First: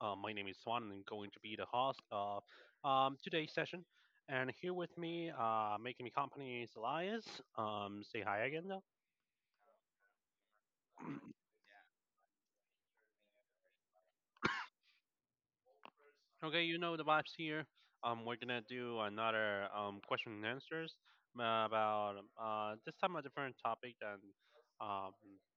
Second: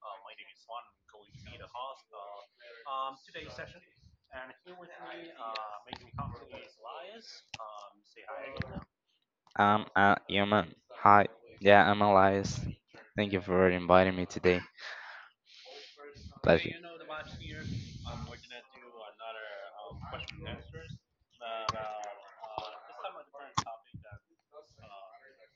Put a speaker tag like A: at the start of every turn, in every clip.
A: My name is Swan, and I'm going to be the host of today's session. And here with me, making me company is Elias. Say hi again.
B: I'm a human. Hi. Yeah, I'm Elias. Thank you for inviting me today.
A: Okay,
B: Pleasure.
A: you know the vibes here. We're gonna do another question and answers about this time a different topic than um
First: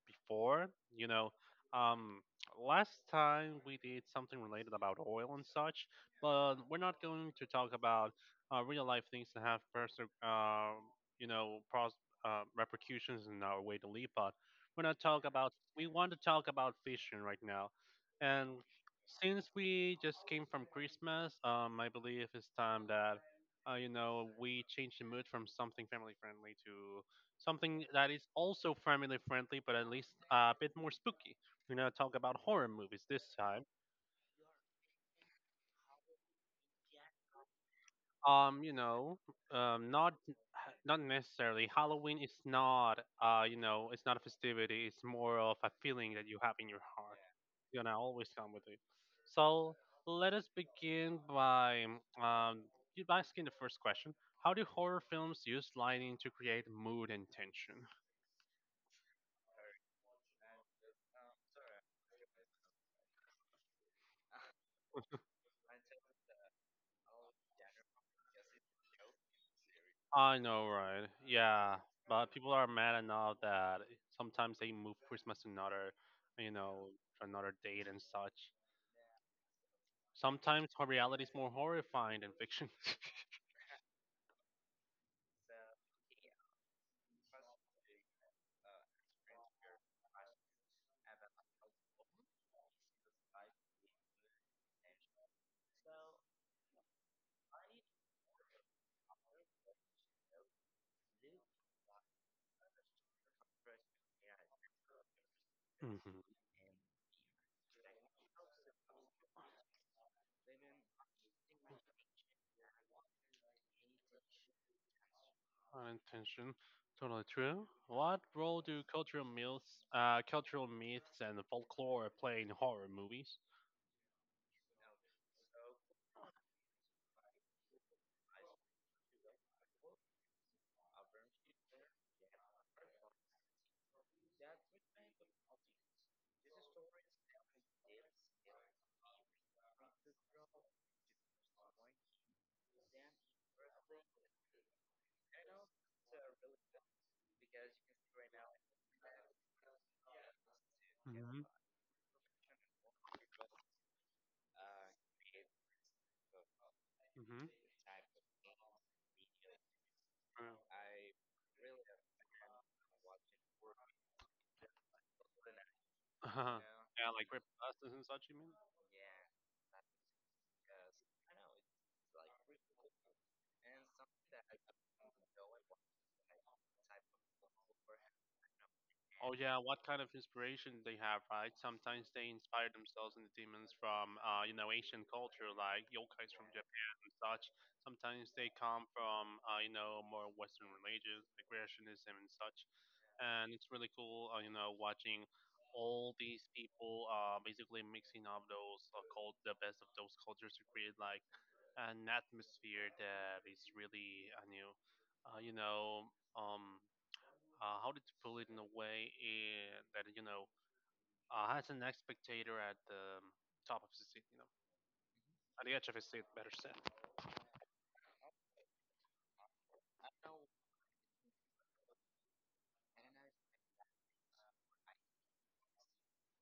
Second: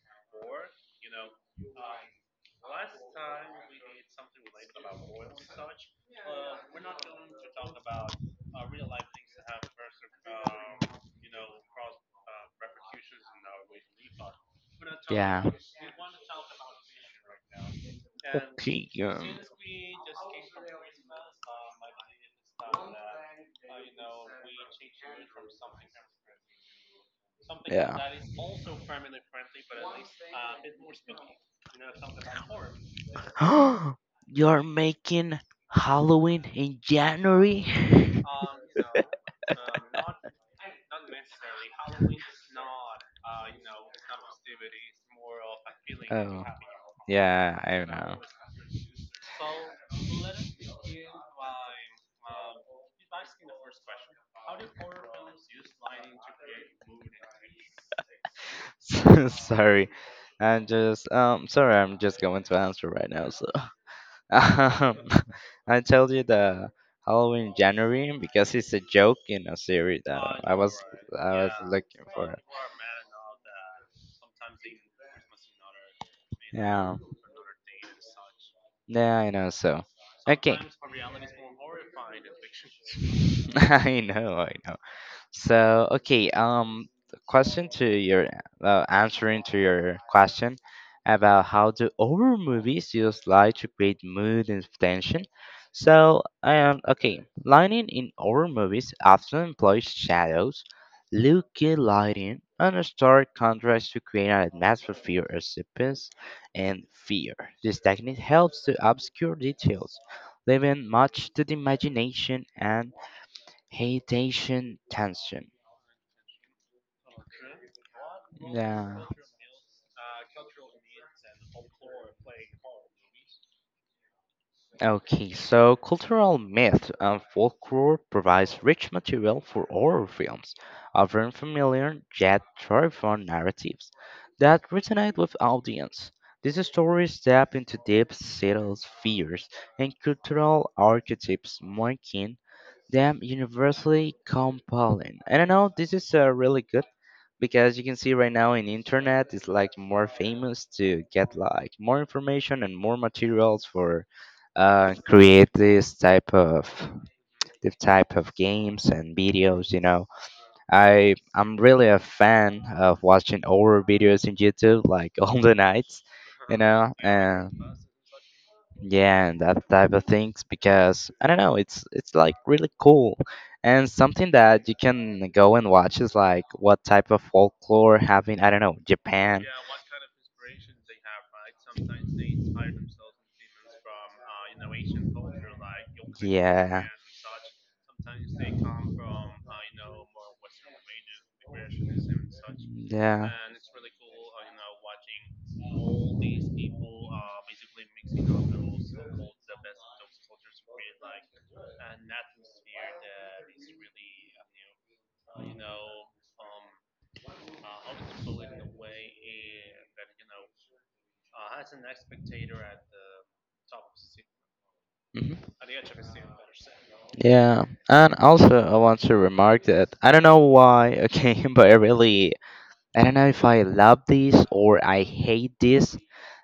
A: before. You know, um last time we did something related about oil and such, but we're not going to talk about real life things that have personal you know pros repercussions in our way to live. But we're not talk
B: Yeah.
A: about we want to talk about fishing right now. And
B: Okay.
A: since we just came from Christmas, I believe it's time that, you know, we change the mood from something family friendly to something
B: Yeah.
A: that is also family friendly, but at least a bit more spooky. We're gonna talk about horror movies this time.
B: You're making Halloween in January?
A: You know, um not not necessarily. Halloween is not you know, it's not a festivity. It's more of a feeling that you
B: Oh,
A: have in your heart.
B: yeah,
A: It's
B: I
A: gonna
B: know.
A: always come with it, so let us begin by um by asking the first question: how do horror films use lighting to create mood and tension?
B: Sorry, sorry, I'm just going to answer right now. So um, I told you the Halloween January because it's a joke in a series that
A: I know, right?
B: I was
A: Yeah,
B: looking
A: but
B: for.
A: people are mad enough that sometimes they move Christmas to another, you know,
B: Yeah.
A: to another date and such.
B: Yeah, I know so. Okay.
A: Reality is more horrifying than fiction.
B: I know, I know. So, okay, the question to your answering to your question about how do horror movies use light to create mood and tension. So, okay, lighting in horror movies often employs shadows, leaky lighting, and a stark contrast to create an atmosphere of suspense
A: Mhm.
B: and fear. This technique helps to obscure details, leaving much to the imagination and hesitation tension.
A: Unintention, totally true. What role do
B: Yeah.
A: cultural myths and folklore play in horror movies?
B: Okay, so cultural myth and folklore provides rich material for horror films, offering familiar yet terrifying narratives that resonate with audience. These stories tap into deep-seated fears and cultural archetypes, making them universally compelling. And I know this is a really good because you can see right now in internet it's like more famous to get
A: Hmm
B: like more information and more materials for create this type of games and videos you know
A: hmm
B: I'm really a fan of watching horror videos in youtube like all the nights you
A: Uh-huh.
B: know
A: Yeah, like
B: and
A: creepypastas and such, you mean?
B: yeah, and that type of things because I don't know, it's like really cool. And something that you can go and watch is like what type of folklore having I don't know,
A: Oh
B: Japan.
A: yeah, what kind of inspiration they have, right? Sometimes they inspire themselves in the demons from you know, ancient culture, like yokais from
B: Yeah.
A: Japan and such. Sometimes they come from you know, more Western religions, like creationism and such. And it's really cool, you know, watching all these people basically mixing up those cult the best of those cultures to create like
B: Yeah.
A: an atmosphere that is really, you know, um how did you put it in a way, that you know, has an spectator at the top of his seat, you know,
B: Mhm.
A: at the edge of his seat, better said.
B: Yeah, and also I want to remark that I don't know why, okay, but I really I don't know if I love this or I hate this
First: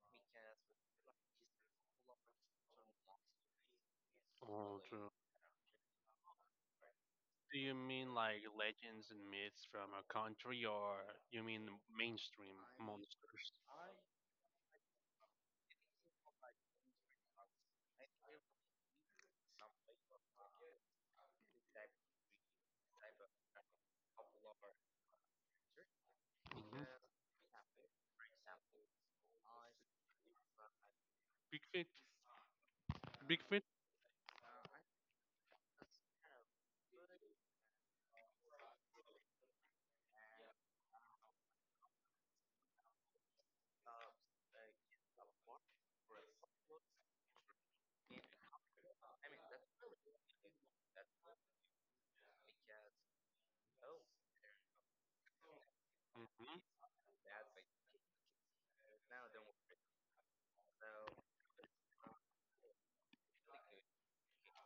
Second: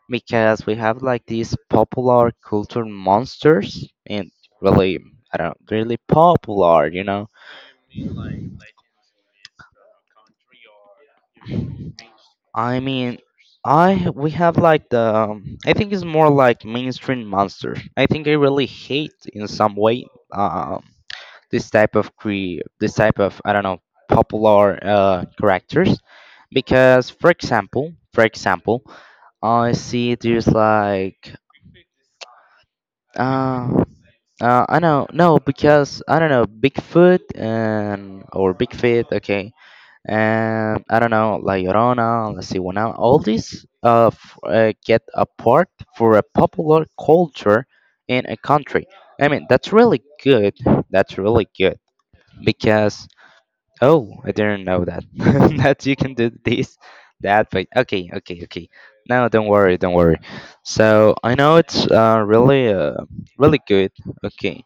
B: because we have like these popular culture monsters and
A: Oh,
B: really
A: true.
B: I don't really popular, you know.
A: Do you mean like legends and myths from a country, or you mean mainstream
B: I mean,
A: monsters?
B: I we have like the I think it's more like mainstream monsters. I think I really hate in some way um, this type of I don't know popular characters
A: Hmm
B: because for example I see there's like
A: Bigfoot. Bigfoot.
B: uh, I know no because I don't know Bigfoot and or Bigfoot okay and I don't know, La Llorona, La Cigüeñal, all these get a part for a popular culture in a country. I mean, that's really good. That's really good because oh, I didn't know that that you can do this,
A: Hmm
B: that. But okay, okay, okay. No, don't worry, don't worry. So I know it's really, really good. Okay,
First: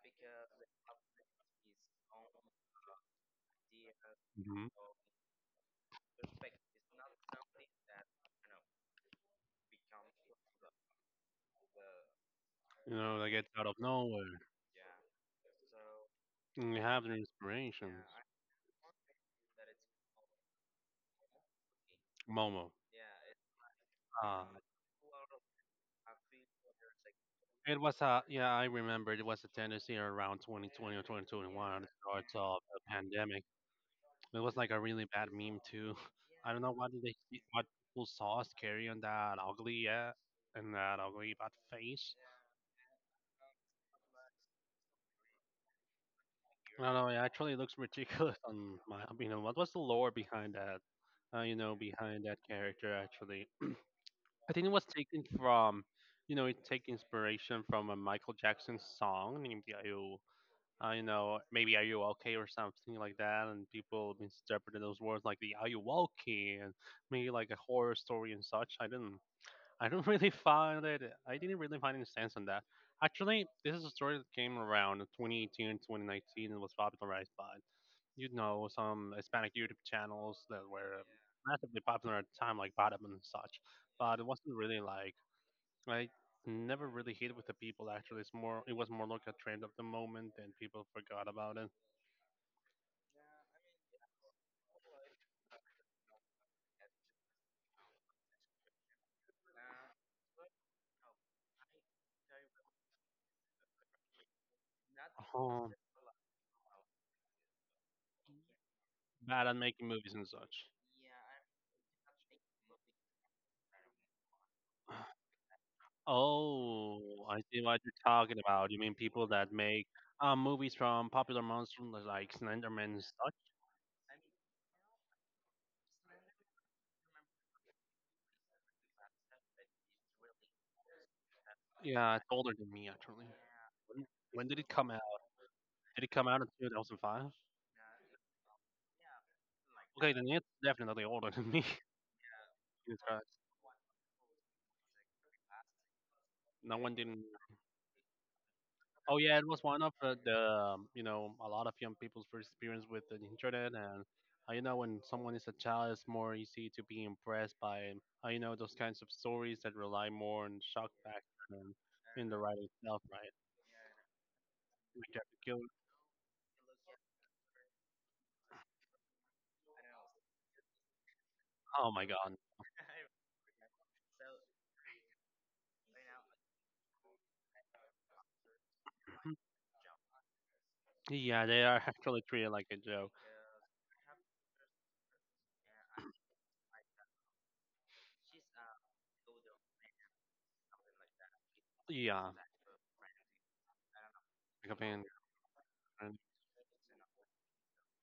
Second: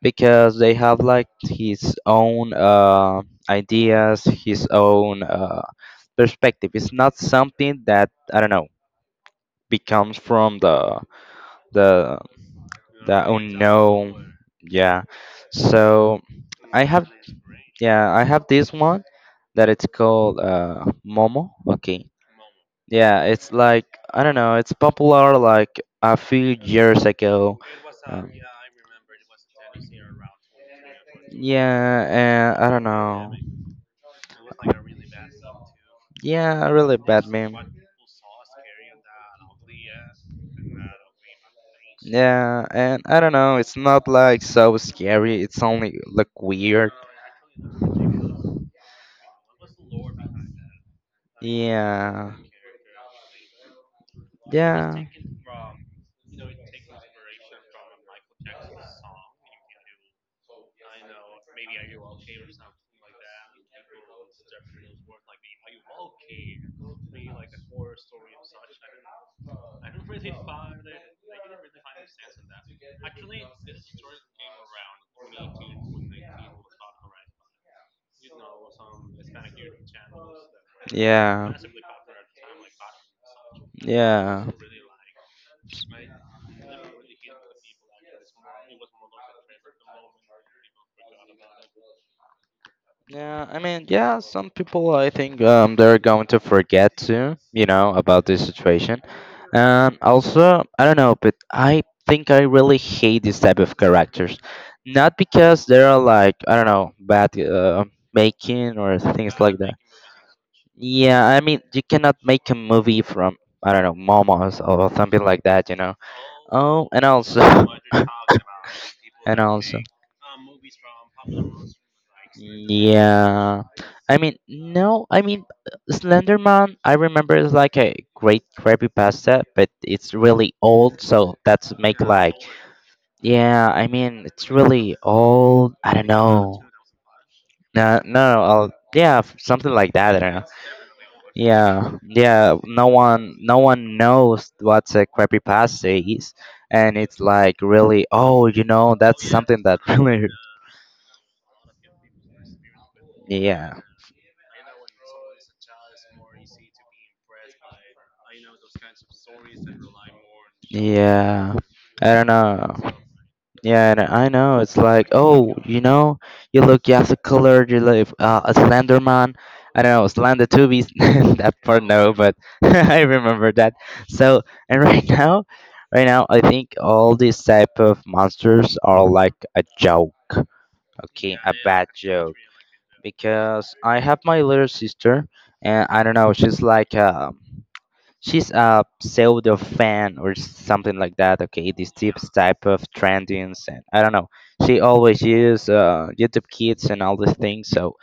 B: because they have like his own ideas, his
A: hmm
B: own. Perspective. It's not something that I don't know becomes from the
A: You
B: the
A: know, that gets out of
B: unknown.
A: nowhere.
B: Yeah. So
A: And you
B: I
A: have
B: have
A: the inspiration.
B: yeah I have this one that it's called Momo. Okay.
A: Momo.
B: Yeah, it's like I don't
A: Ah.
B: know. It's popular like a few years ago.
A: It was a
B: Um,
A: yeah, I remember it was a tendency around 2020 or 2021 at the start
B: yeah,
A: of
B: I
A: the
B: don't know.
A: pandemic. It was like a really bad meme too. I don't
B: Yeah,
A: know
B: a
A: what
B: really
A: did they,
B: bad meme.
A: what people saw us carrying that ugly and that ugly bad face.
B: Yeah, and I don't know, it's not like so scary, it's only like
A: I
B: weird.
A: don't know. It actually looks ridiculous on my opinion. What was the lore behind that? You know, behind
B: Yeah.
A: that character actually. I think it was
B: Yeah.
A: taken from, you know, it take inspiration from a Michael Jackson song named "You." You know, maybe are you okay or something like that, and people misinterpreted those words like the are you okay and maybe like a horror story and such. I didn't, I do not really find it. I didn't really find any sense on that. Actually, this is a story that came around in 2018, 2019, and was popularized by you know some Hispanic YouTube channels that were
B: Yeah.
A: massively popular at the time, like Bottom and such. But it
B: Yeah.
A: wasn't really like I never really hit with the people. Actually, it was more like a trend of the moment, and people forgot about it.
B: Yeah, I mean, yeah, some people I think they're going to forget to, you know, about this situation. Also, I don't know, but I think I really hate this type of characters. Not because
A: Oh,
B: they're like, I don't know, bad making or things
A: bad at
B: like that.
A: making movies and such.
B: Yeah, I mean, you cannot make a movie from I don't know, momos or something like that, you know. Oh,
A: Oh,
B: and also
A: I see what you're talking about. You mean people
B: and
A: that
B: also.
A: make movies from popular monsters like Slenderman and such?
B: Yeah. I mean, no, I mean, Slenderman, I remember it's like a great creepy pasta, but it's really old, so that's make
A: Yeah, it's
B: like,
A: older than me actually.
B: yeah, I
A: When,
B: mean,
A: when
B: it's
A: did it come
B: really
A: out?
B: old. I
A: Did
B: don't
A: it come out in
B: know.
A: 2005?
B: No, no, no, I'll, yeah, f- something like
A: Okay,
B: that. I
A: then
B: don't know.
A: it's definitely older than me.
B: Yeah, yeah.
A: Jesus Christ.
B: No one knows what's a creepy pasta is,
A: No one
B: and it's
A: didn't.
B: like really, oh, you know,
A: Oh
B: that's
A: yeah, it
B: something
A: was
B: that
A: one of
B: really,
A: the you know, a lot of young people's first experience with the internet.
B: yeah,
A: And you know, when someone is a child, it's more easy to be impressed by, you know, those kinds of stories that rely more on shock factor
B: yeah.
A: than
B: I
A: in
B: don't
A: the writing
B: know.
A: itself, right?
B: Yeah, and I know. It's like,
A: Like Dr.
B: oh,
A: Kill-
B: you know, you look Yasa colored, you look a Slender Man. I don't know, Slender Tubies. that part,
A: Oh my
B: no, but
A: God.
B: I remember that. So, and right now, right now, I think all these type of monsters are like a joke. Okay,
A: Yeah,
B: a
A: they are
B: bad
A: actually
B: joke.
A: treated like a joke.
B: Because I have my little sister, and I don't know, she's like, she's a pseudo fan or something like that. Okay, this type
A: Yeah,
B: type of trendings and I don't know.
A: like a
B: She
A: band.
B: always use
A: And
B: YouTube Kids and all these things. So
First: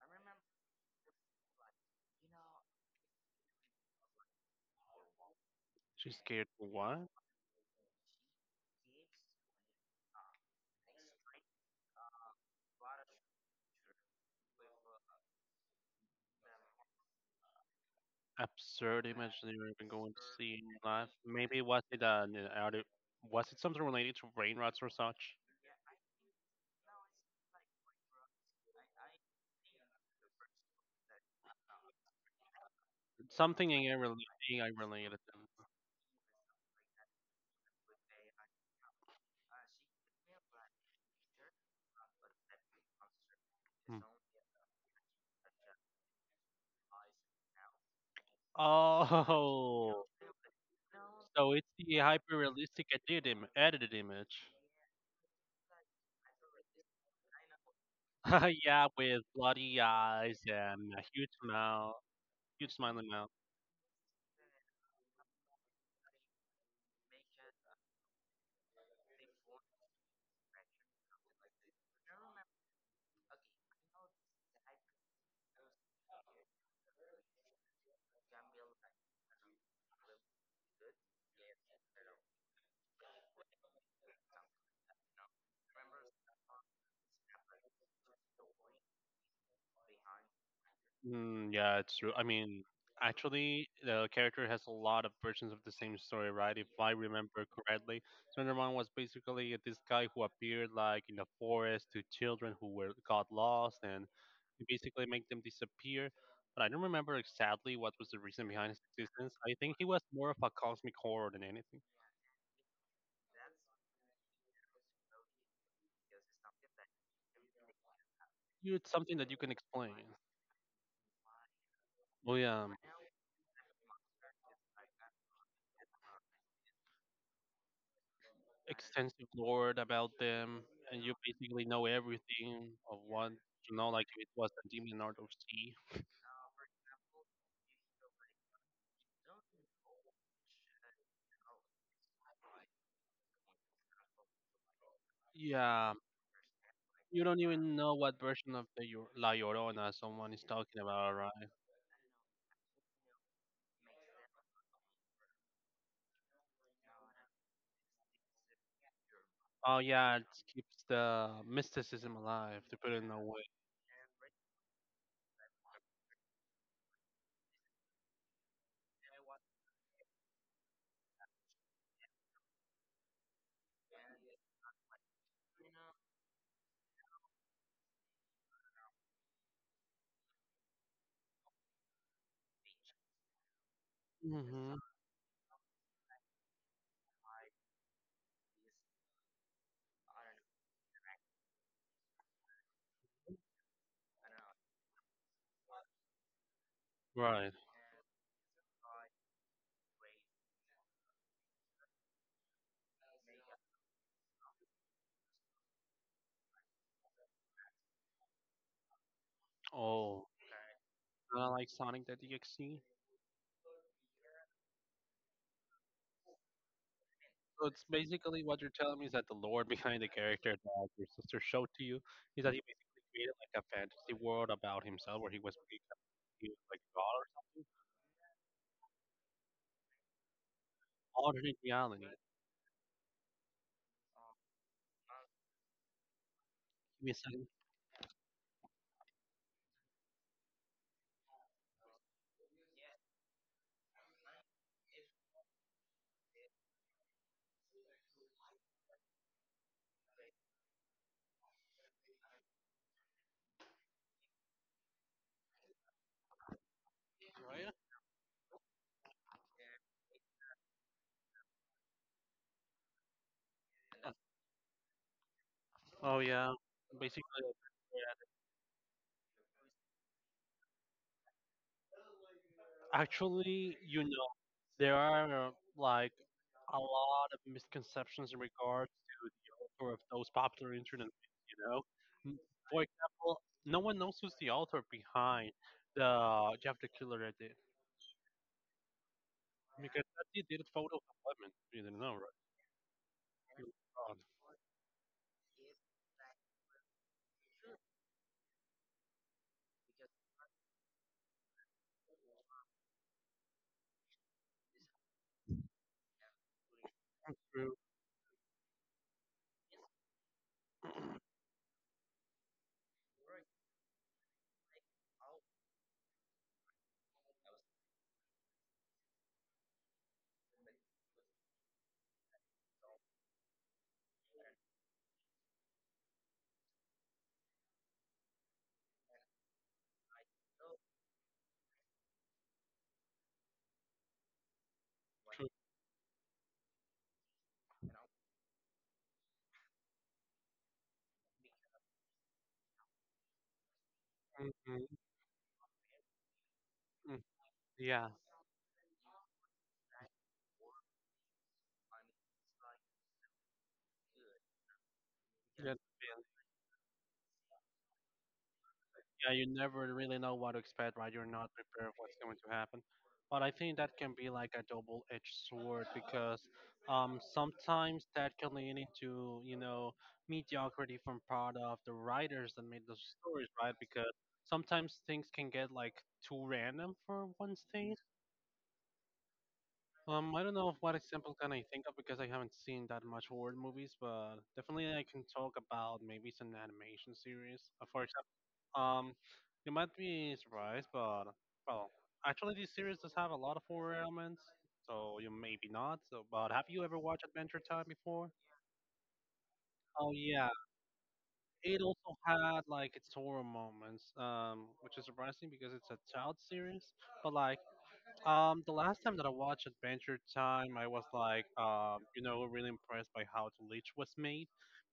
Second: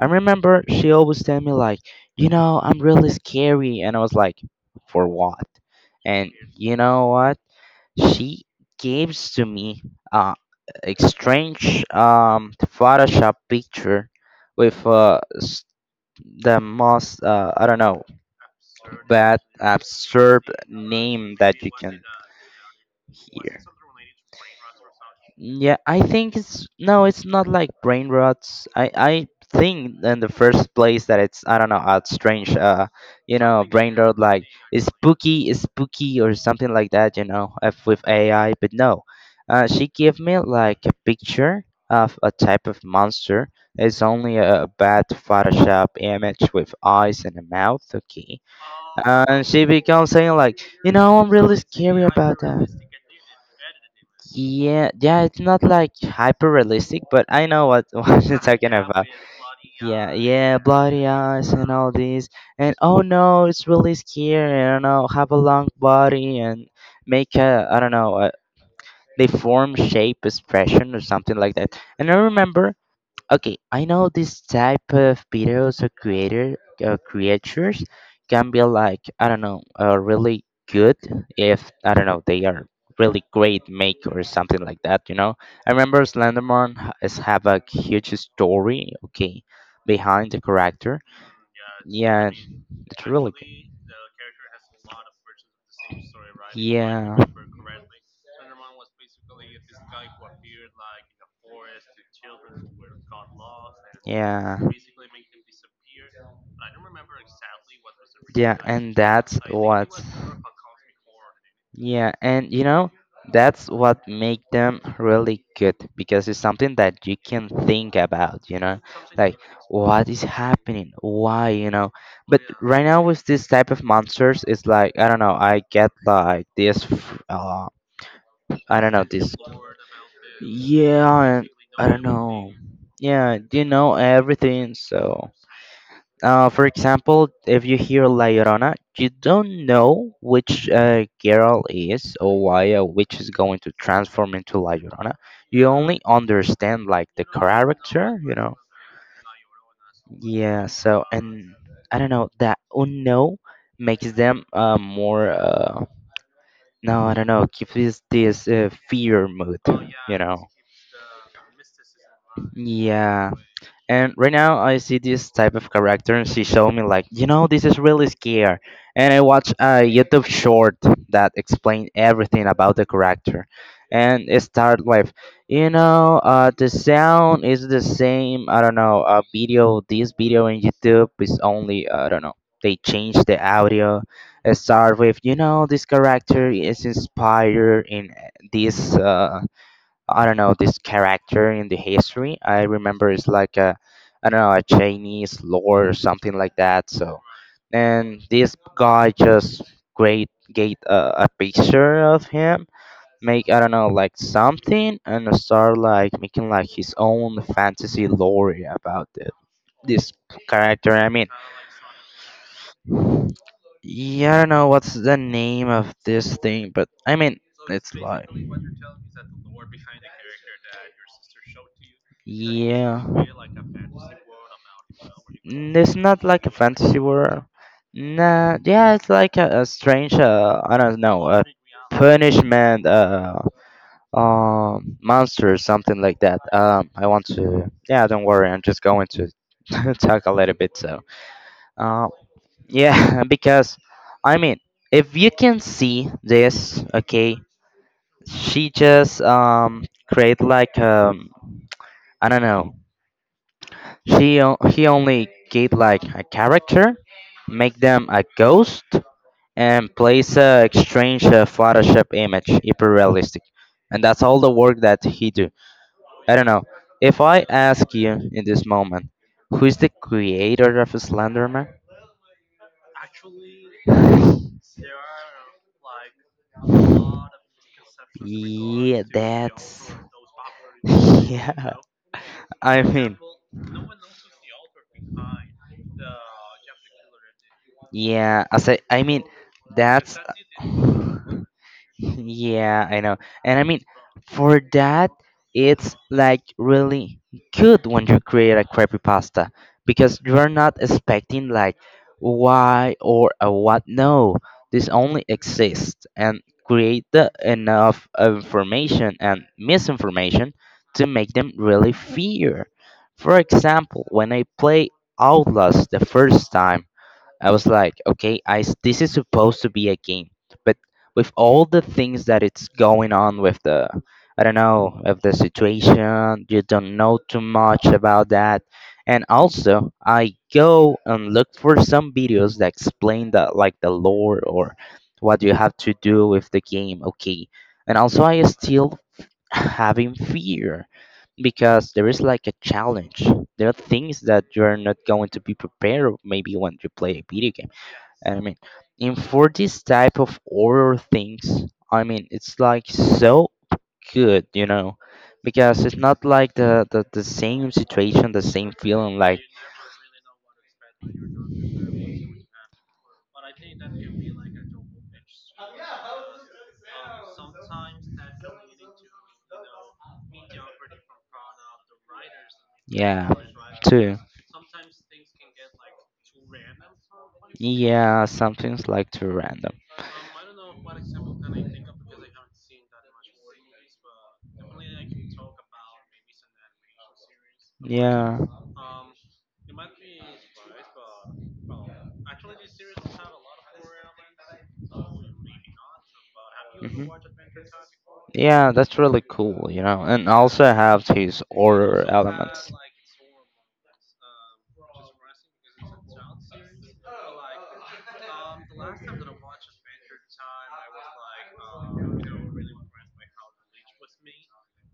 B: I remember she always tell me like, you know, I'm really scary, and I was like, for what?
A: she's
B: And
A: scared for
B: you
A: what?
B: know what? She gives to me uh, a strange Photoshop picture with the most I don't know
A: Absurd image
B: bad
A: that you're even going to
B: absurd
A: see in your life?
B: name that
A: Maybe
B: you
A: was
B: can
A: it an are there- was it
B: hear.
A: something related to brain rots or such?
B: Yeah, I think it's no, it's not like brain rots. I think in the first place that it's I don't know, a strange you know,
A: Something in
B: brain
A: AI
B: rot
A: related.
B: like
A: AI related.
B: is spooky or something like that, you know, if with AI, but no. She gave me like a picture of a type of monster. It's
A: Hmm.
B: only a bad Photoshop image with eyes and a mouth, okay. And she
A: Oh,
B: becomes saying like, you know, I'm
A: so
B: really
A: it's the
B: scary
A: hyper
B: about that.
A: realistic edited, Im- edited image.
B: Yeah, yeah, it's not like hyper realistic, but I know what what you're talking
A: Yeah,
B: about.
A: with bloody
B: Yeah,
A: eyes
B: yeah,
A: and a
B: bloody
A: huge
B: eyes and all
A: mouth,
B: this,
A: huge
B: and oh
A: smiling mouth.
B: no, it's really scary. I don't know, have a long body and make a I don't know, a, they form shape expression or something like that. And I remember okay, I know this type of videos or creator creatures can be like I don't know, really good if I don't know they are really great maker or something like that. You know, I remember is have a huge story. Okay, behind the character.
A: Mm, yeah, it's true. I
B: Yeah,
A: mean,
B: it's really good.
A: actually, the character has a lot of versions of the same story, right? If I
B: Yeah,
A: remember correctly, Slenderman was basically this guy who appeared like in the forest to children who were got lost and
B: yeah,
A: he basically make them disappear. But I don't remember exactly what was the reason
B: yeah,
A: behind his
B: and
A: existence.
B: that's
A: I think he
B: what.
A: was more of a cosmic horror than anything.
B: Yeah, and you know, that's what make them really good because it's something that you can think about, you
A: You,
B: know,
A: it's something that you
B: like
A: can
B: what
A: explain.
B: is happening, why, you know.
A: Well,
B: But
A: yeah.
B: right now with this type of monsters, it's like I don't know, I get like this, I don't know,
A: Extensive
B: this.
A: lore about them, and you
B: Yeah, and
A: basically know
B: I don't know.
A: everything of what,
B: Yeah, you
A: you know,
B: know
A: like if it was a
B: everything,
A: demon or a
B: so.
A: sea.
B: For example, if you hear La Llorona, you don't know which girl is or why a witch is going to transform into La Llorona. You
A: Yeah,
B: only understand like the
A: you don't even know
B: character,
A: what
B: you know.
A: version of the La Llorona someone is
B: Yeah,
A: talking
B: so
A: about, right?
B: and I don't know that unknown makes them more no I don't know gives this fear mood
A: Oh yeah,
B: you
A: it
B: know
A: keeps the mysticism alive to put it in a
B: yeah.
A: way.
B: And right now, I see this type of character, and she showed me like, you know, this is really scary. And I watched a YouTube short that explained everything about the character, and it started with, you know, the sound is the same. I don't know, video. This video in YouTube is only, I don't know. They changed the audio. It
A: Hmm
B: started with, you know, this character is inspired in this. I don't know this character in the history. I remember it's like a I don't know a Chinese lore or something like that. So
A: Right.
B: and this guy just great get a picture of him, make I don't know like something, and start like making like his own fantasy lore about it. This
A: Oh,
B: character, I mean,
A: kind of like Sonic the DXC.
B: yeah, I don't know what's the name of this thing, but I mean,
A: So it's
B: it's like.
A: basically what you're telling me is that the lore behind the character that your sister showed to you is that he basically
B: Yeah.
A: created like a fantasy world about himself where he was
B: Mm, it's not like a
A: like
B: fantasy
A: God or
B: world.
A: something,
B: Nah, yeah, it's like a strange, I don't know, a
A: alternate reality. Give
B: punishment monster, something like that. I
A: me a
B: want
A: second.
B: to, yeah, don't worry, I'm just going to talk a little bit. So, uh, yeah, because I mean, if you can see this, okay, she just create like I don't know she he only keep like a character,
A: Raya?
B: make them a ghost, and place a strange Photoshop image, hyper realistic, and that's all the work that he do.
A: Oh
B: I don't
A: yeah,
B: know. If
A: basically.
B: I ask you in this moment, who is the creator of Slenderman?
A: Actually, you know, there are like a lot of misconceptions in regards
B: Yeah,
A: to the
B: that's
A: author of those popular internet memes, you
B: yeah.
A: know. N- For
B: I mean.
A: example, no one knows who's the author behind the Jeff the Killer edit
B: Yeah, as I mean,
A: because
B: that's
A: that
B: uh,
A: dude did photos of women. You didn't know, right?
B: yeah, I know. And I
A: True,
B: mean,
A: God.
B: for that, it's like really good when you create a creepypasta because you're not expecting like why or a what. No, this only exists and create the
A: True,
B: enough information and misinformation to make them really fear. For example, when I play Outlast the first time, I was like, okay, this is supposed to be a game, but with all the things that it's going on with I don't know, of the situation, you don't know too much about that, and also I go and look for some videos that explain the lore or what
A: true,
B: you have to do with the game, okay, and also I still having fear because there is like a challenge. There are things that
A: mm,
B: you're
A: mm,
B: not going to be prepared maybe when you play
A: mm.
B: a video game.
A: Yeah.
B: And I mean, in for this type of horror things, I mean, it's like so good
A: yeah.
B: because it's not like the same situation, the same feeling,
A: Yeah,
B: like,
A: you never really know what to expect, right? You're not prepared of what's going to happen. But I think that can be like a double-edged sword because sometimes that can lead into you know mediocrity from part of the writers that made those
B: yeah,
A: stories, right? Because
B: too.
A: sometimes things can get like too random for one's thing.
B: Yeah, something's like too random.
A: I don't know what example can I think of because I haven't seen that much horror movies, but definitely I can talk about maybe some animation series. For example.
B: Yeah.
A: Um, you might be surprised, but well, actually, this series does have a lot of horror elements, so you maybe not. So, but have you ever
B: Hmm.
A: watched Adventure Time before?
B: Yeah, that's really cool, you know,
A: Oh
B: and
A: yeah,
B: also have his
A: it
B: horror
A: also had
B: elements.
A: like its horror moments, which is surprising because it's a child series. But like, the last time that I watched Adventure Time, I was like, you know, really impressed by how the Leech was made.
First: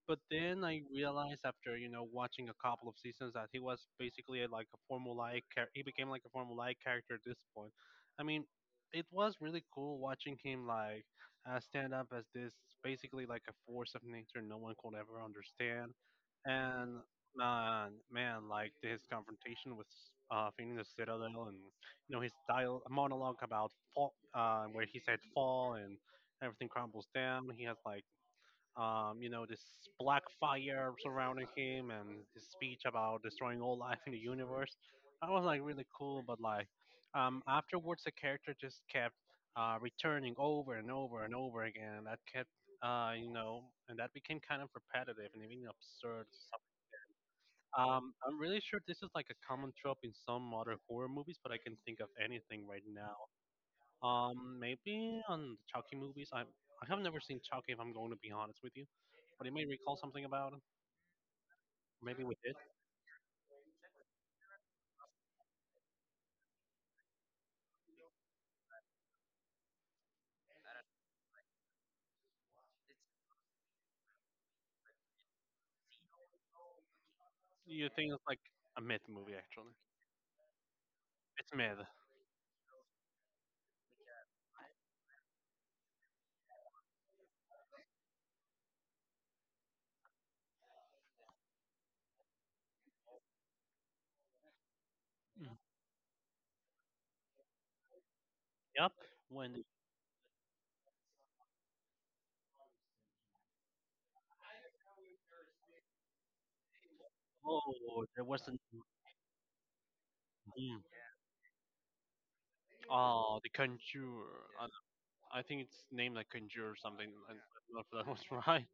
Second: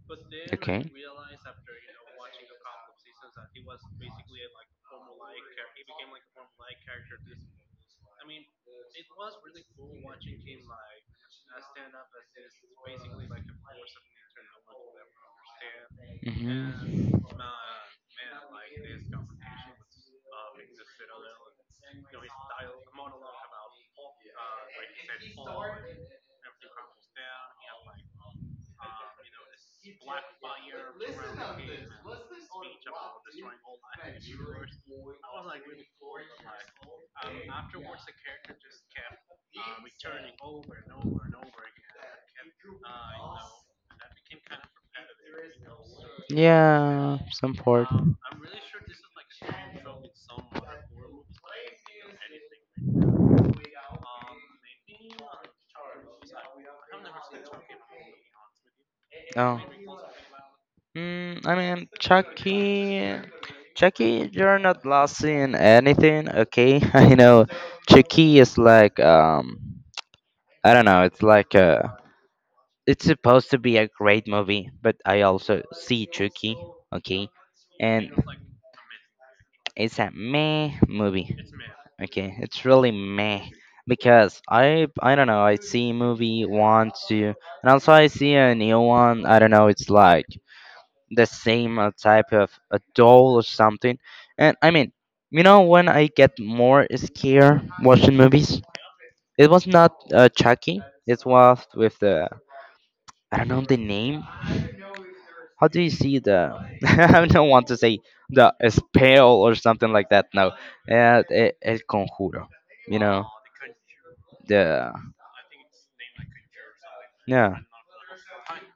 A: But then I
B: Okay.
A: realized after you know watching a couple of seasons that he was basically a, like a formulaic. He became like a formulaic character at this point. I mean, it was really cool watching him like stand up as this basically like a force of nature no one could ever understand. And
B: Hmm.
A: like his confrontation with Phoenix Citadel and you know his dial monologue about fall, where he said fall and everything crumbles down. He has like you know this black fire surrounding him and his speech about destroying all life in the universe. That was like really cool, but like afterwards the character just kept returning over and over and over again. That kept you know, and that became kind of repetitive and even absurd.
B: Yeah, some part.
A: I'm really sure this is like a common trope in some other horror movies, but I can think of anything right now. Maybe on the Chucky movies. I have never seen Chucky. If I'm going to be honest with you, but it
B: Oh.
A: may recall something about it.
B: Mm, I mean,
A: Maybe we did.
B: Chucky, Chucky, you're not losing anything, okay? I know Chucky is like, I don't know, it's like, it's supposed to be a great movie, but I also see Chucky, okay?
A: You
B: And
A: think it's like a myth movie? Actually,
B: it's a meh movie,
A: it's myth.
B: okay? It's really meh. Because I don't know, I see movie one, two, and also I see a new one, I don't know, it's like, the same type of a doll or something. And I mean, you
A: Mhm.
B: know, when I get more scared watching movies,
A: Yep.
B: it
A: When the,
B: was not Chucky. It was with the I don't know the name. How do you see the? I don't want to say
A: oh, there
B: the
A: wasn't.
B: spell or something like that. No,
A: Mm.
B: el, el conjuro. You know
A: Oh, the Conjure.
B: the
A: I think it's named like Conjure or something. I
B: yeah.
A: don't know if that was right.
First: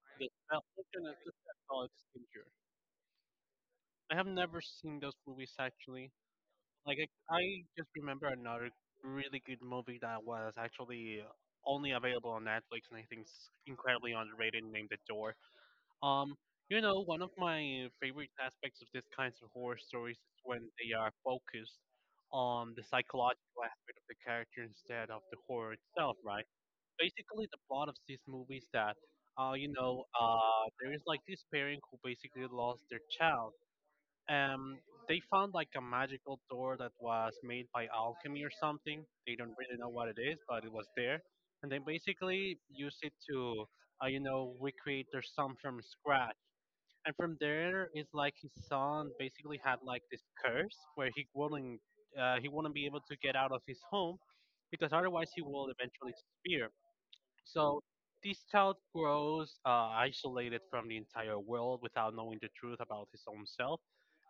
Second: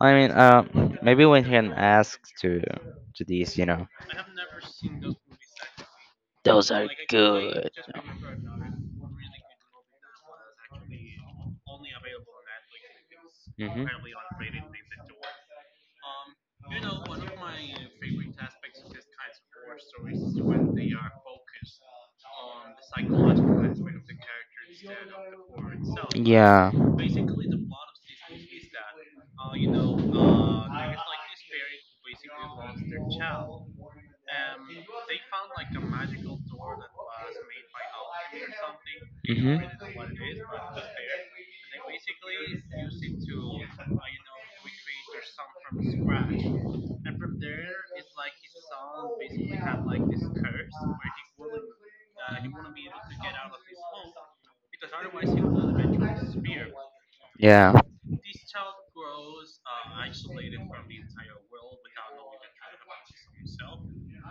B: I
A: The
B: mean,
A: spell. Looking at it,
B: maybe
A: the
B: we can
A: spell, it's
B: ask
A: Conjure.
B: to this, you know.
A: I have never seen those movies actually.
B: Those are
A: Like I
B: good.
A: just remember another really good movie that was actually only available on Netflix, and I think it's
B: Hmm.
A: incredibly underrated, named The Door. Um, you know, one of my favorite aspects of these kinds of horror stories is when they are focused on the psychological aspect of the character instead of the horror itself, right?
B: Yeah.
A: Basically the plot of these movies that there is like this parent who basically lost their child, um, they found like a magical door that was made by alchemy or something. They don't
B: Hmm.
A: really know what it is, but it was there, and they basically used it to, recreate their son from scratch. And from there, it's like his son basically had like this curse where he wouldn't be able to get out of his home because otherwise he will eventually disappear.
B: Yeah.
A: So this child grows isolated from the entire world without knowing the truth about his own self.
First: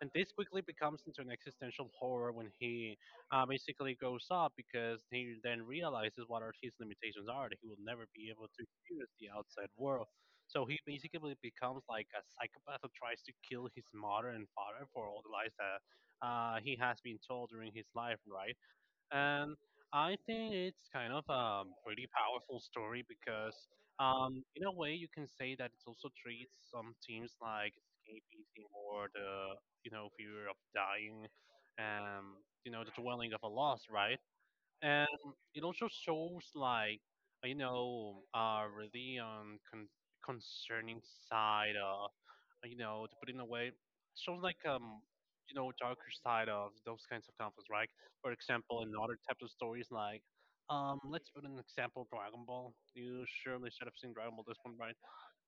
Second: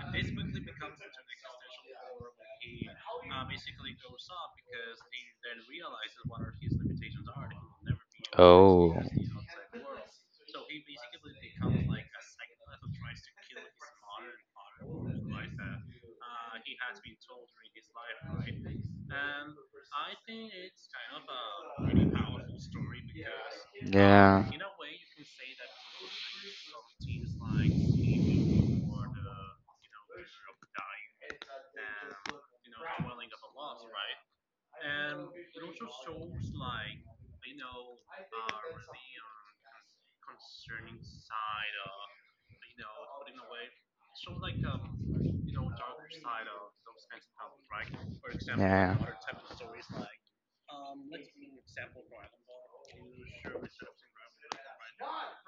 A: And this quickly becomes into an existential horror when he basically grows up because he then realizes what are his limitations are. That he will never be able to
B: Oh.
A: experience the outside world. So he basically becomes like a psychopath who tries to kill his mother and father for all the lies that he has been told during his life, right? And I think it's kind of a pretty powerful story because,
B: Yeah.
A: in a way, you can say that it also treats some teams like escapism or the fear of dying, um, you know the dwelling of a loss, right? And it also shows like really concerning side of, you know, to put in a way, shows like you know, darker side of those kinds of conflicts, right? For example, in
B: Yeah.
A: other types of stories, like, let's put an example, Dragon Ball. You surely should have seen Dragon Ball at this point, right?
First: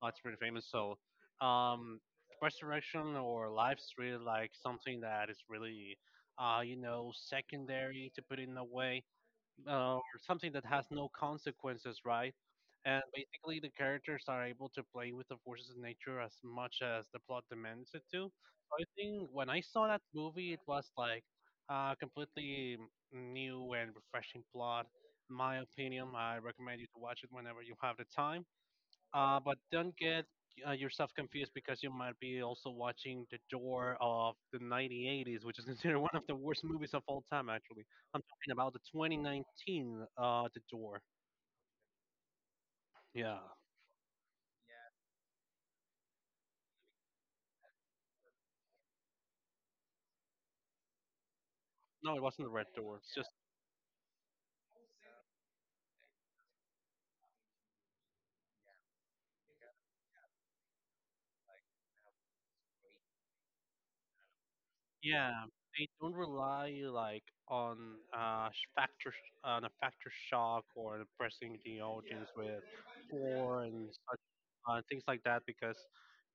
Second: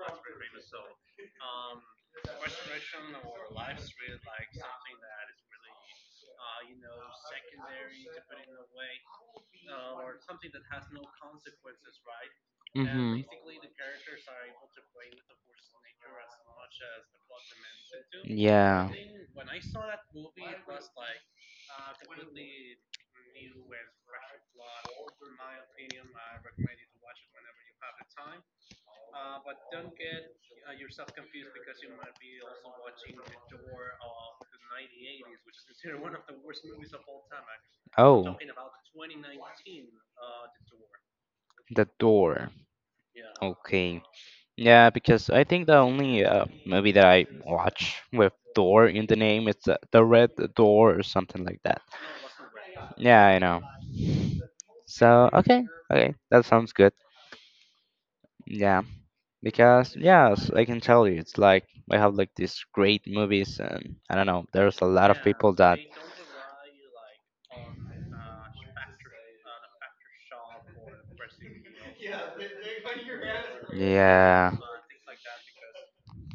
A: It's pretty famous. So, um, resurrection or life's really like something that is really, secondary to put in a way, or something that has no consequences, right? And
B: Hmm.
A: basically, the characters are able to play with the forces of nature as much as the plot demands it to. So I
B: Yeah.
A: think when I saw that movie, it was like a completely new and refreshing plot. In my opinion, I recommend you to watch it whenever you have the time. But don't get yourself confused because you might be also watching The Door of the 1980s, which is considered one of the worst movies of all time, actually. I'm
B: Oh.
A: talking about the 2019 The Door.
B: The door.
A: Yeah.
B: Okay. Yeah, because I think the only movie that I watch with door in the name is The Red Door or something like that.
A: No, it wasn't the Red Door. It's
B: Yeah,
A: just,
B: I know. So, okay. Okay. That sounds good. Yeah, because yes, I can tell you, it's like we have like these great movies, and I don't know, there's a lot of
A: yeah,
B: people that.
A: they don't rely like on on a factor shock or impressing the audience with gore and such
B: Yeah,
A: things like that because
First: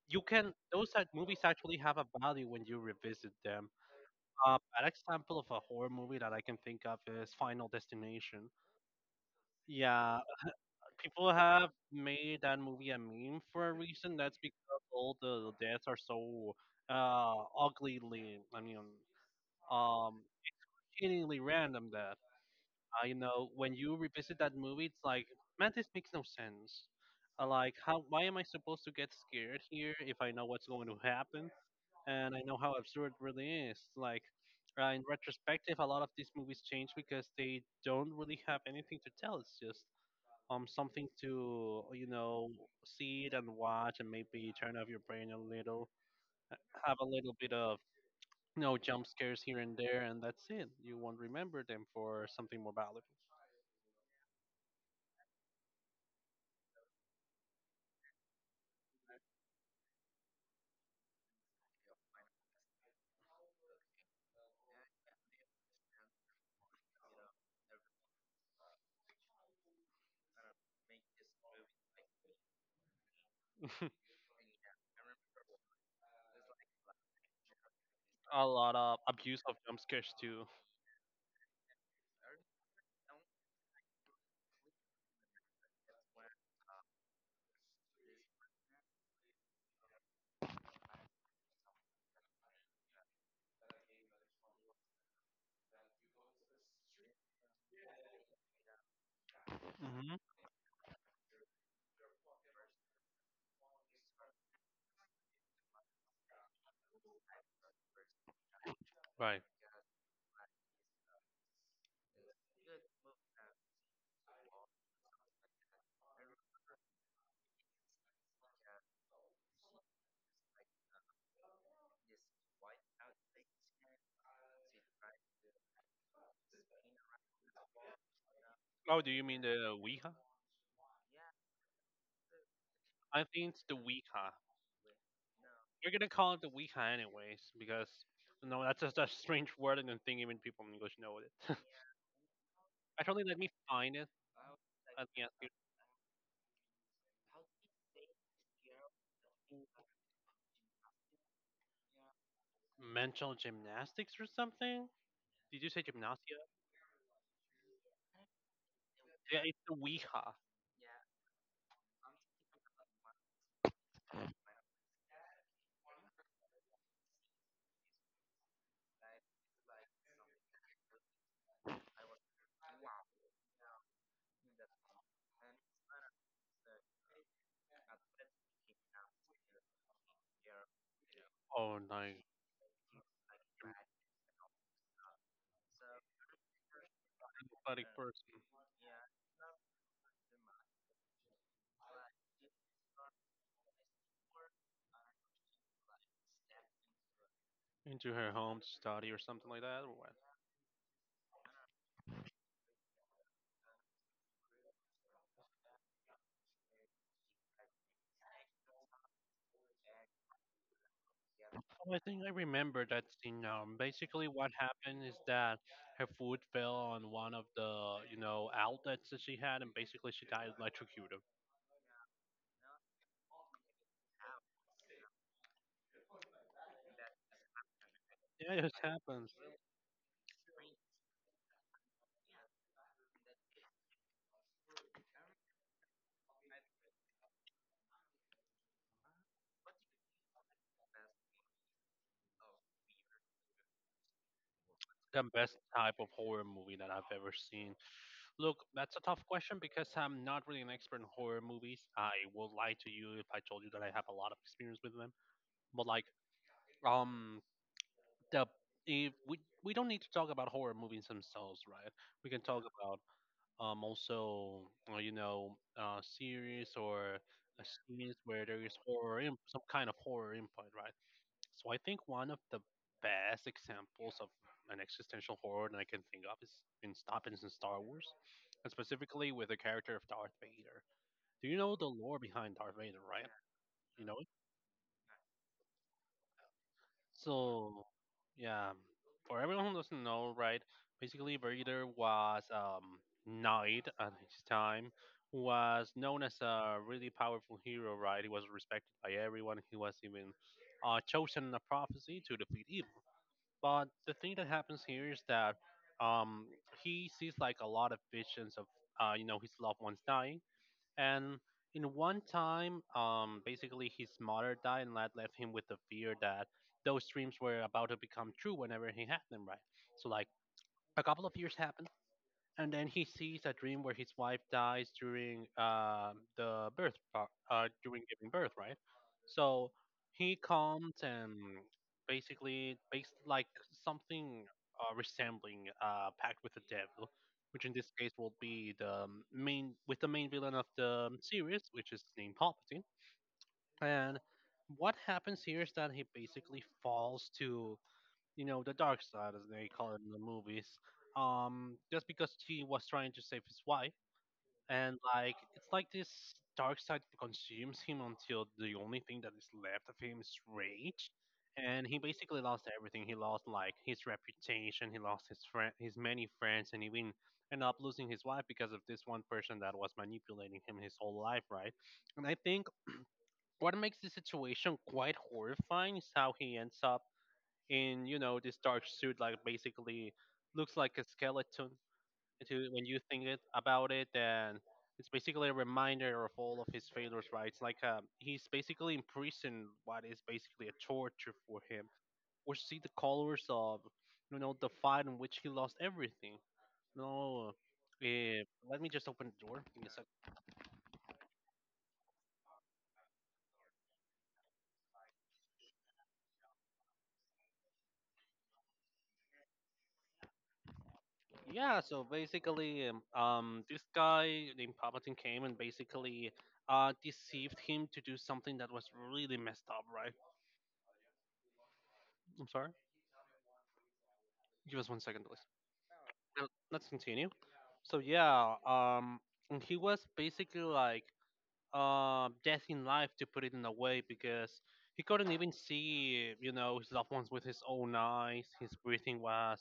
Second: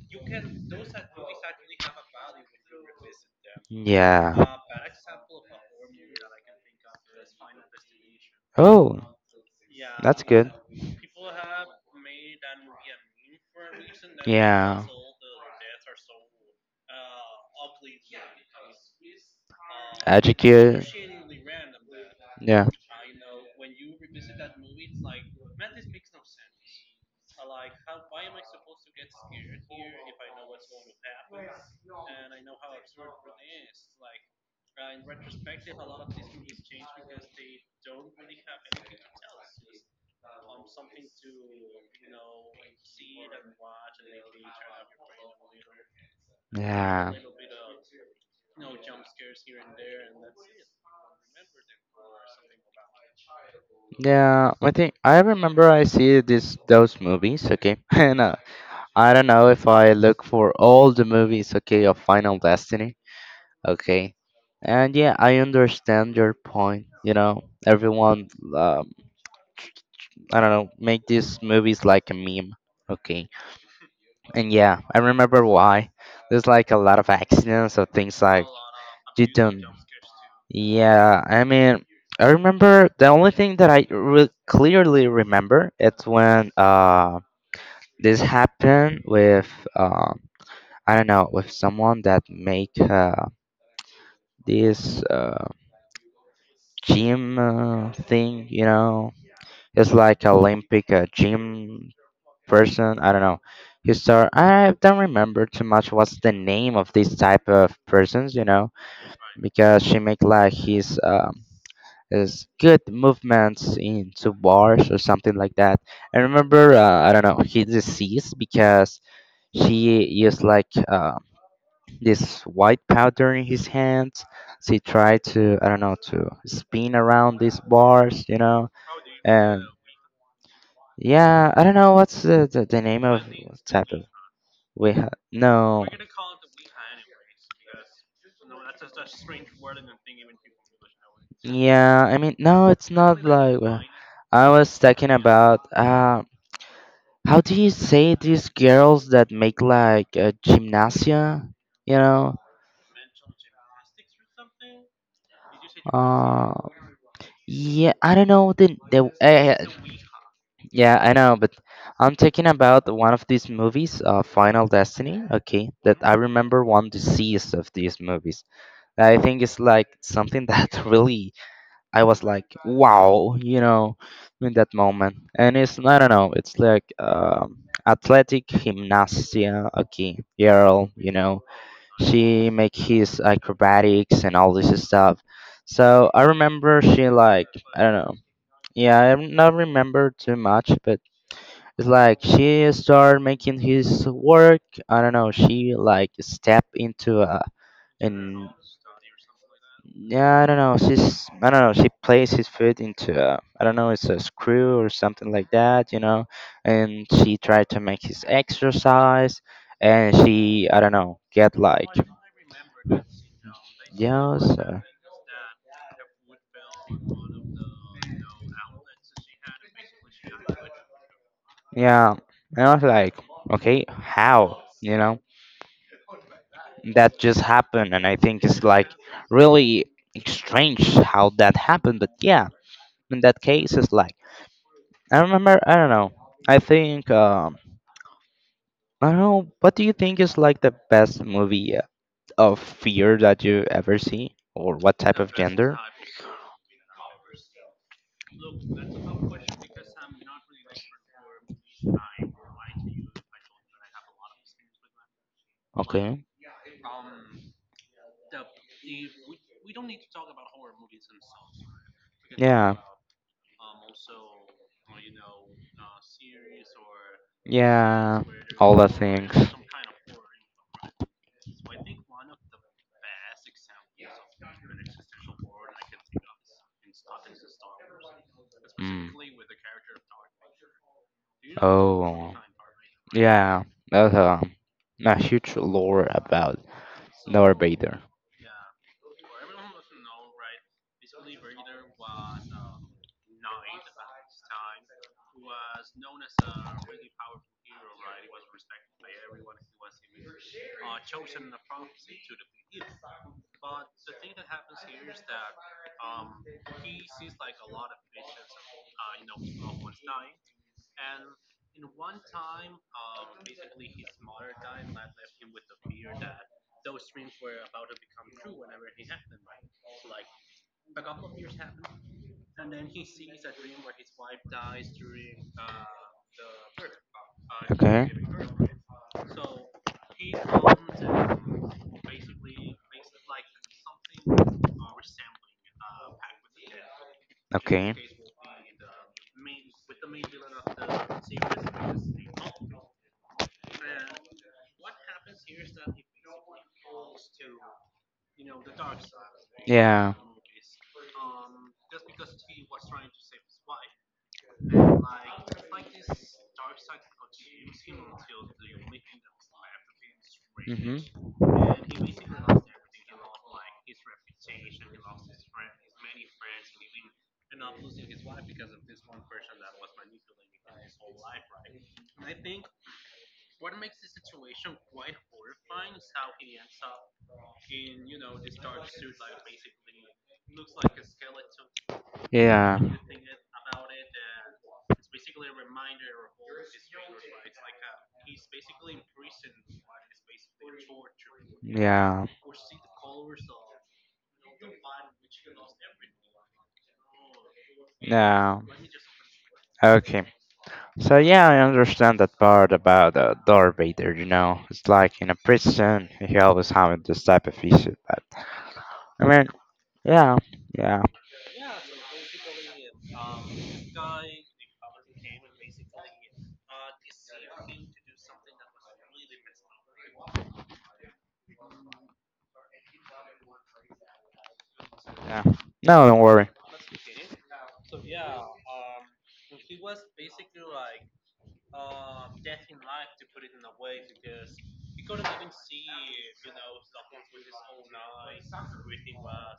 A: you can those movies actually have a value when you revisit them.
B: yeah.
A: Bad example of a horror movie that I can think of is Final Destination.
B: Oh,
A: Yeah,
B: that's good.
A: people have made that movie a meme for a reason. That's because
B: Yeah.
A: all the deaths are so uh, uglyly, I mean, um,
B: Educate.
A: hideously random that,
B: Yeah.
A: when you revisit that movie, it's like, man, this makes no sense. Like, how? Why am I supposed to get scared here if I know what's going to happen? And I know how absurd it really is. Like in retrospective, a lot of these movies change because they don't really have anything to tell. It's just something to, you know, see it and watch, and maybe turn off your brain a little, uh, have a
B: Yeah.
A: little bit of jump scares here and there, and that's it. You won't remember them for something more valuable.
B: Yeah, I think I remember I see this those movies, okay? And I don't know if I look for all the movies, okay, of Final Destiny, okay? And yeah, I understand your point, you know. Everyone um, I don't know, make these movies like a meme, okay? And yeah, I remember why. There's like a lot of accidents or things
A: A
B: like
A: lot of abuse of
B: Didn't.
A: jump scares too.
B: Yeah, I mean, I remember the only thing that clearly remember it's when this happened with um I don't know with someone that make this gym thing you know it's
A: Hmm.
B: like Olympic gym person I don't know he start I don't remember too much what's the name of this type of persons you know
A: Right.
B: because she make like his is good movements into bars or something like that. I remember, I don't know, he deceased because she used like this white powder in his hands. She tried to, I don't know, to spin around these bars, you know,
A: Oh, do you mean
B: and
A: the Ouija?
B: yeah, I don't know what's the name of
A: I think it's the
B: type of.
A: Ouija.
B: No.
A: We're gonna call it the Ouija anyways because no, that's just a strange word, and I don't think even people in English know it.
B: Yeah, I mean, no, it's
A: Actually,
B: not
A: let me
B: like. Well,
A: find it.
B: I was
A: Let
B: talking
A: me ask you.
B: about how do you say these girls that make like gymnasia? You know,
A: Mental gymnastics or something? Did you say gymnasia?
B: uh, yeah, I don't know the
A: Yeah, it's the Ouija.
B: yeah, I know, but I'm talking about one of these movies, Final Destiny. Okay, that I remember one disease of these movies. I think it's like something that really I was like, wow, you know, in that moment. And it's I don't know, it's like athletic gymnasia. Okay, girl, you know,
A: Oh, like
B: she make his acrobatics and all this stuff. So I remember she like I
A: robotic
B: don't know
A: person
B: yeah, I don't not remember too much, but it's like she started making his work. I don't know. She like stepped into a
A: into her
B: and
A: home to study or something like that, or what?
B: yeah, I don't know. She's I don't know. She placed his foot into a I don't know. It's a screw or something like that, you know. And she tried to make his exercise, and she I don't know get like
A: Oh, I think I remember that scene now. Basically,
B: yeah,
A: what
B: so,
A: happened is that her food fell on one of the, you know, outlets that she had, and basically she got electrocuted.
B: yeah. And I was like, okay, how you know? That just happened and I think
A: Yeah, it
B: it's
A: just
B: like
A: happens.
B: really strange how that happened but yeah in that case it's like I remember I don't know I think I don't know what do you think is like the best movie of fear that you ever see or what type
A: The
B: of
A: best
B: gender
A: type of horror movie that I've ever seen. Look, that's a tough question because I'm not really an expert in horror movies. I will lie to you if I told you that I have a lot of experience with them. But like,
B: okay
A: um, the if we we don't need to talk about horror movies themselves, right? We can talk
B: yeah
A: about also series or uh, scenes
B: yeah
A: where there is
B: all the
A: horror
B: things.
A: in, some kind of horror input, right? So I think one of the best examples of an existential horror that I can think of is in Stop is in Star Wars, and
B: Mm.
A: specifically with the character of Darth Vader. Do you know the lore
B: Oh,
A: behind Darth Vader, right?
B: yeah,
A: You
B: that's
A: know it?
B: a huge lore about Darth
A: So,
B: Vader.
A: yeah, for everyone who doesn't know, right, basically Vader was knight at his time, was known as a really powerful hero, right? He was respected by everyone. He was even chosen in a prophecy to defeat evil. But the thing that happens here is that, um, he sees like a lot of visions of, his loved ones dying, and in one time, basically his mother died, and that left him with the fear that those dreams were about to become true whenever he had them. Right. So like a couple of years happens and then he sees a dream where his wife dies during during
B: Okay,
A: giving birth, right? So he comes and basically based like something resembling pact with the devil, which in this
B: okay,
A: case will be the main villain of the series, which is named Palpatine. And what happens here is that he basically falls to, you know, the dark side, as they call it in
B: yeah,
A: the movies, just because he was trying to save his wife. And like, it's like this dark side consumes him until the only thing
B: mm-hmm,
A: that is left of him is rage. And he basically lost everything. He lost like his reputation. He lost his many friends, and even ended up losing his wife because of this one person that was manipulating him his whole life, right? And I think what makes the situation quite horrifying is how he ends up, and you know this dark suit like basically looks like a skeleton to
B: yeah,
A: when you think it about it, and it's basically a reminder of all of his failures, right? It's like, he's basically in prison, what is basically a torture for him
B: yeah,
A: or see the colors of, you know, the fight in which he lost everything. No, uh,
B: yeah.
A: let me just open the door. Give me
B: Okay,
A: a
B: so yeah, I understand that part about Darth Vader. You know, it's like in a prison, he always having this type of issue. But I mean, yeah, yeah,
A: Yeah, so basically, this guy named Palpatine came and basically deceived him to do something that was really messed up, right? I'm sorry? Give us 1 second, please.
B: yeah. No, don't
A: Now,
B: worry.
A: let's continue. So, yeah, and he was basically like death in life, to put it in a way, because he couldn't even see, you know, his loved ones with his own eyes. His breathing was,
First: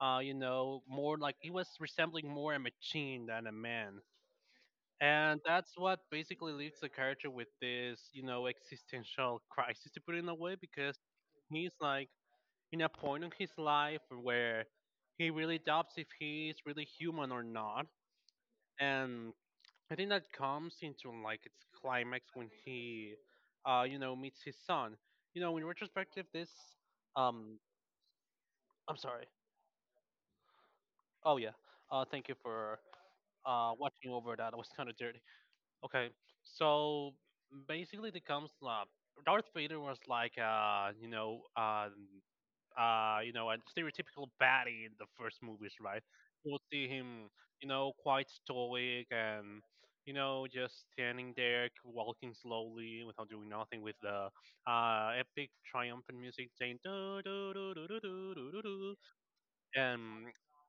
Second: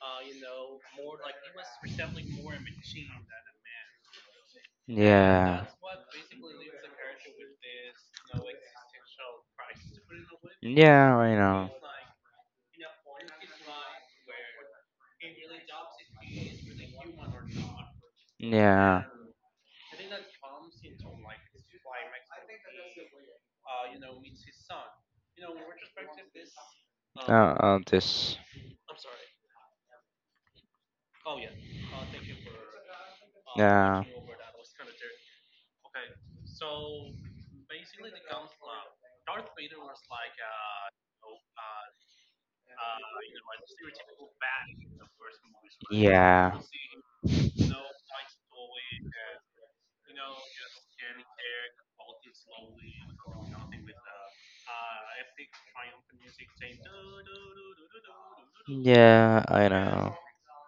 A: more like he was resembling more a machine than a man. And
B: Yeah,
A: that's what basically leaves the character with this, you know, existential crisis to put it in a way, because
B: yeah, I know.
A: he's like in a point in his life where he really doubts if he's really human or not.
B: Yeah,
A: And I think that comes into like its climax when he, meets his son. You know, in retrospective, this, um,
B: this.
A: I'm sorry. Oh yeah. Thank you for
B: Yeah,
A: watching over that. I was kind of dirty. Okay, so basically, the comes Darth Vader was like a stereotypical baddie in the first movies, right? You
B: yeah,
A: would see him, you know, quite stoic and, you know, just standing there, walking slowly without doing nothing, with the epic triumphant music saying do do do do do do do do,
B: yeah, I
A: and
B: know.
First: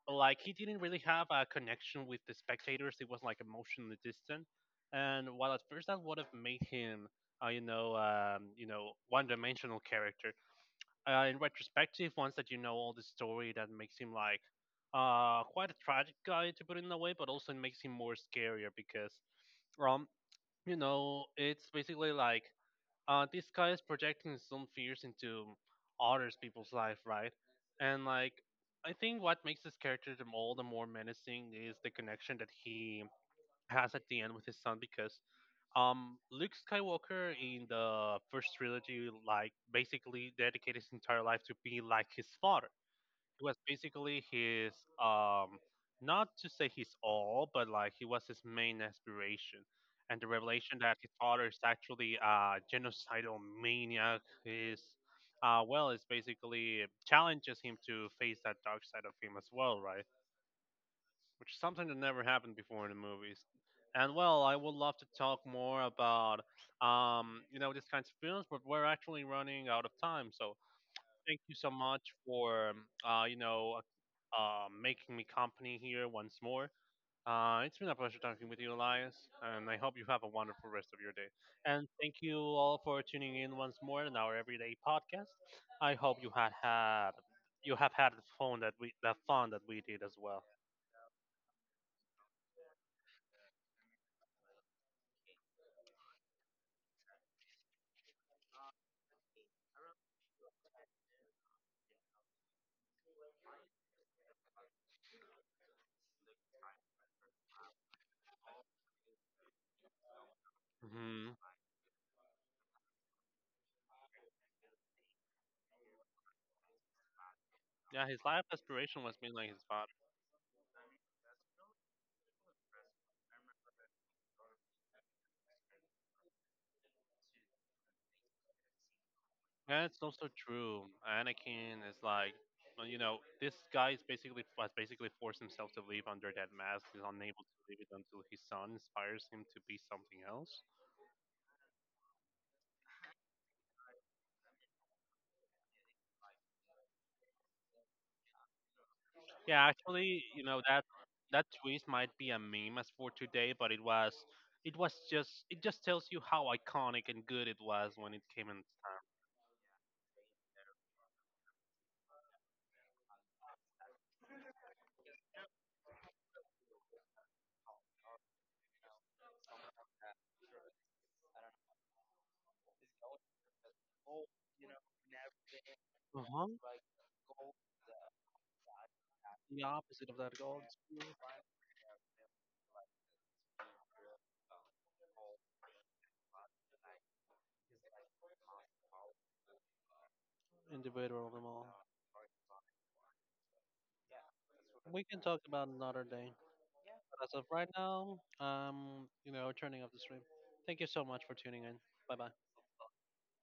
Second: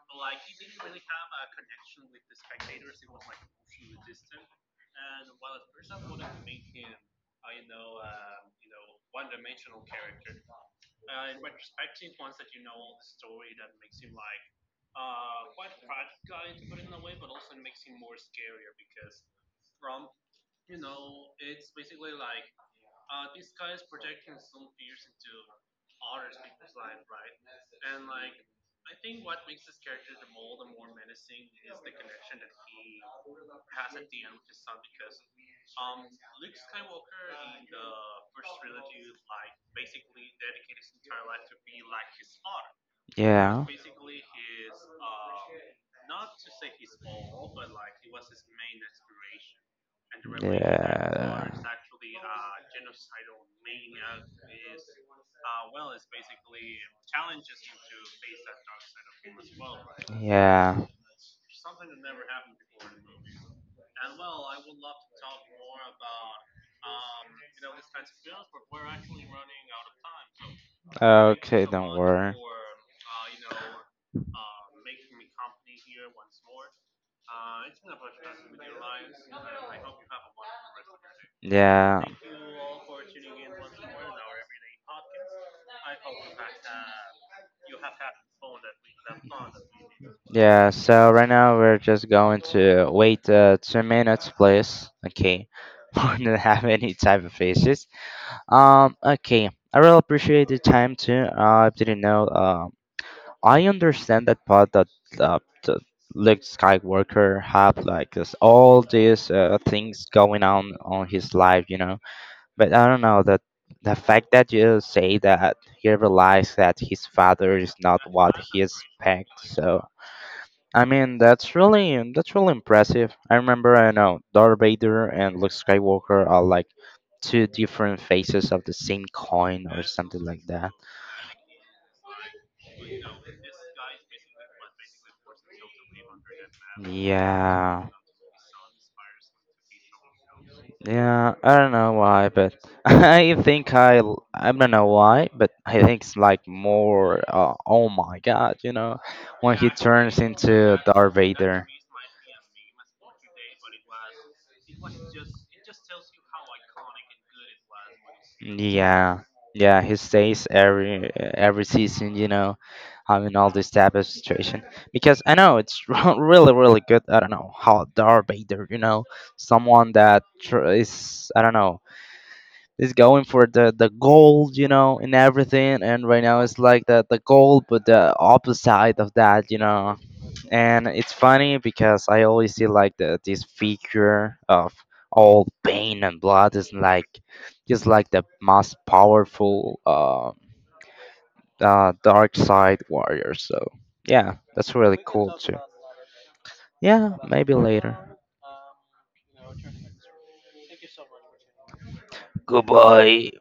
A: like he didn't really have a connection with the spectators. It was like emotionally distant, and while at first that would have made him, one-dimensional character. In retrospective, once that you know all the story, that makes him like quite a tragic guy to put it in a way, but also it makes him more scarier because um you know it's basically like, this guy is projecting his own fears into others people's life, right? And like, I think what makes this character the all the more menacing is the connection that he has at the end with his son, because, Luke Skywalker in the first trilogy, like, basically dedicated his entire life to be like his father. It was
B: Yeah,
A: basically his um not to say his all, but like he was his main aspiration. And the revelation that his father
B: yeah,
A: is actually a genocidal maniac is well, it's basically challenges him to face that dark side of him as well, right?
B: yeah.
A: Which is something that never happened before in the movies. And well, I would love to talk more about, you know, these kinds of films, but we're actually running out of time. So thank you
B: Okay,
A: so
B: don't
A: much
B: worry.
A: for making me company here once more. It's been a pleasure talking with you, Elias, and I hope you have a wonderful rest of your day. And
B: Yeah,
A: thank you all for tuning in once more in our everyday podcast. I hope you have had the fun that we the fun that we did as well.
B: yeah. So right now we're just going to wait 2 minutes, please. Okay, we don't have any type of faces. Okay. I really appreciate the time too. I didn't know. I understand that part that uh, the Luke Skywalker have like this all these things going on his
A: Hmm.
B: life. You know But I don't know that the fact that you say that he realized that his father is not
A: Yeah, his
B: what
A: life
B: he
A: aspiration was being
B: expects.
A: like his
B: So
A: father.
B: I mean that's really impressive. I remember I know Darth Vader and Luke Skywalker are like two different faces of the same coin or
A: That's
B: something
A: also
B: like that.
A: true. Anakin is like, well, you know, this guy is basically has basically forced himself to live under that mask. He's unable to leave
B: Yeah,
A: it until his son inspires him to be something else.
B: yeah. I don't know why, but I think I don't know why, but I think it's like more. Oh my God, you know, when
A: Yeah,
B: he turns
A: actually, you know
B: into
A: that
B: Darth
A: that
B: Vader.
A: twist might be a meme as for today, but it just tells you how iconic and good it was when it came in time.
B: Yeah, yeah, he stays every season, you know, having all this type of situation because I know it's really really good. I don't know how Darth Vader, you know, someone that is I don't know is going for the gold, you know, and everything, and right now it's like the gold, but the opposite of that, you
A: The
B: know
A: opposite of that gold
B: and it's
A: spoon,
B: funny because I always see like the this figure of all pain and blood is like just like the most powerful
A: of them all.
B: dark side warrior. So yeah, that's really
A: We can
B: cool
A: talk
B: too.
A: about another day.
B: Yeah,
A: But as of
B: maybe
A: right
B: later.
A: now, you know, turning off the stream. Thank you so much for tuning in. Bye bye.
B: Goodbye.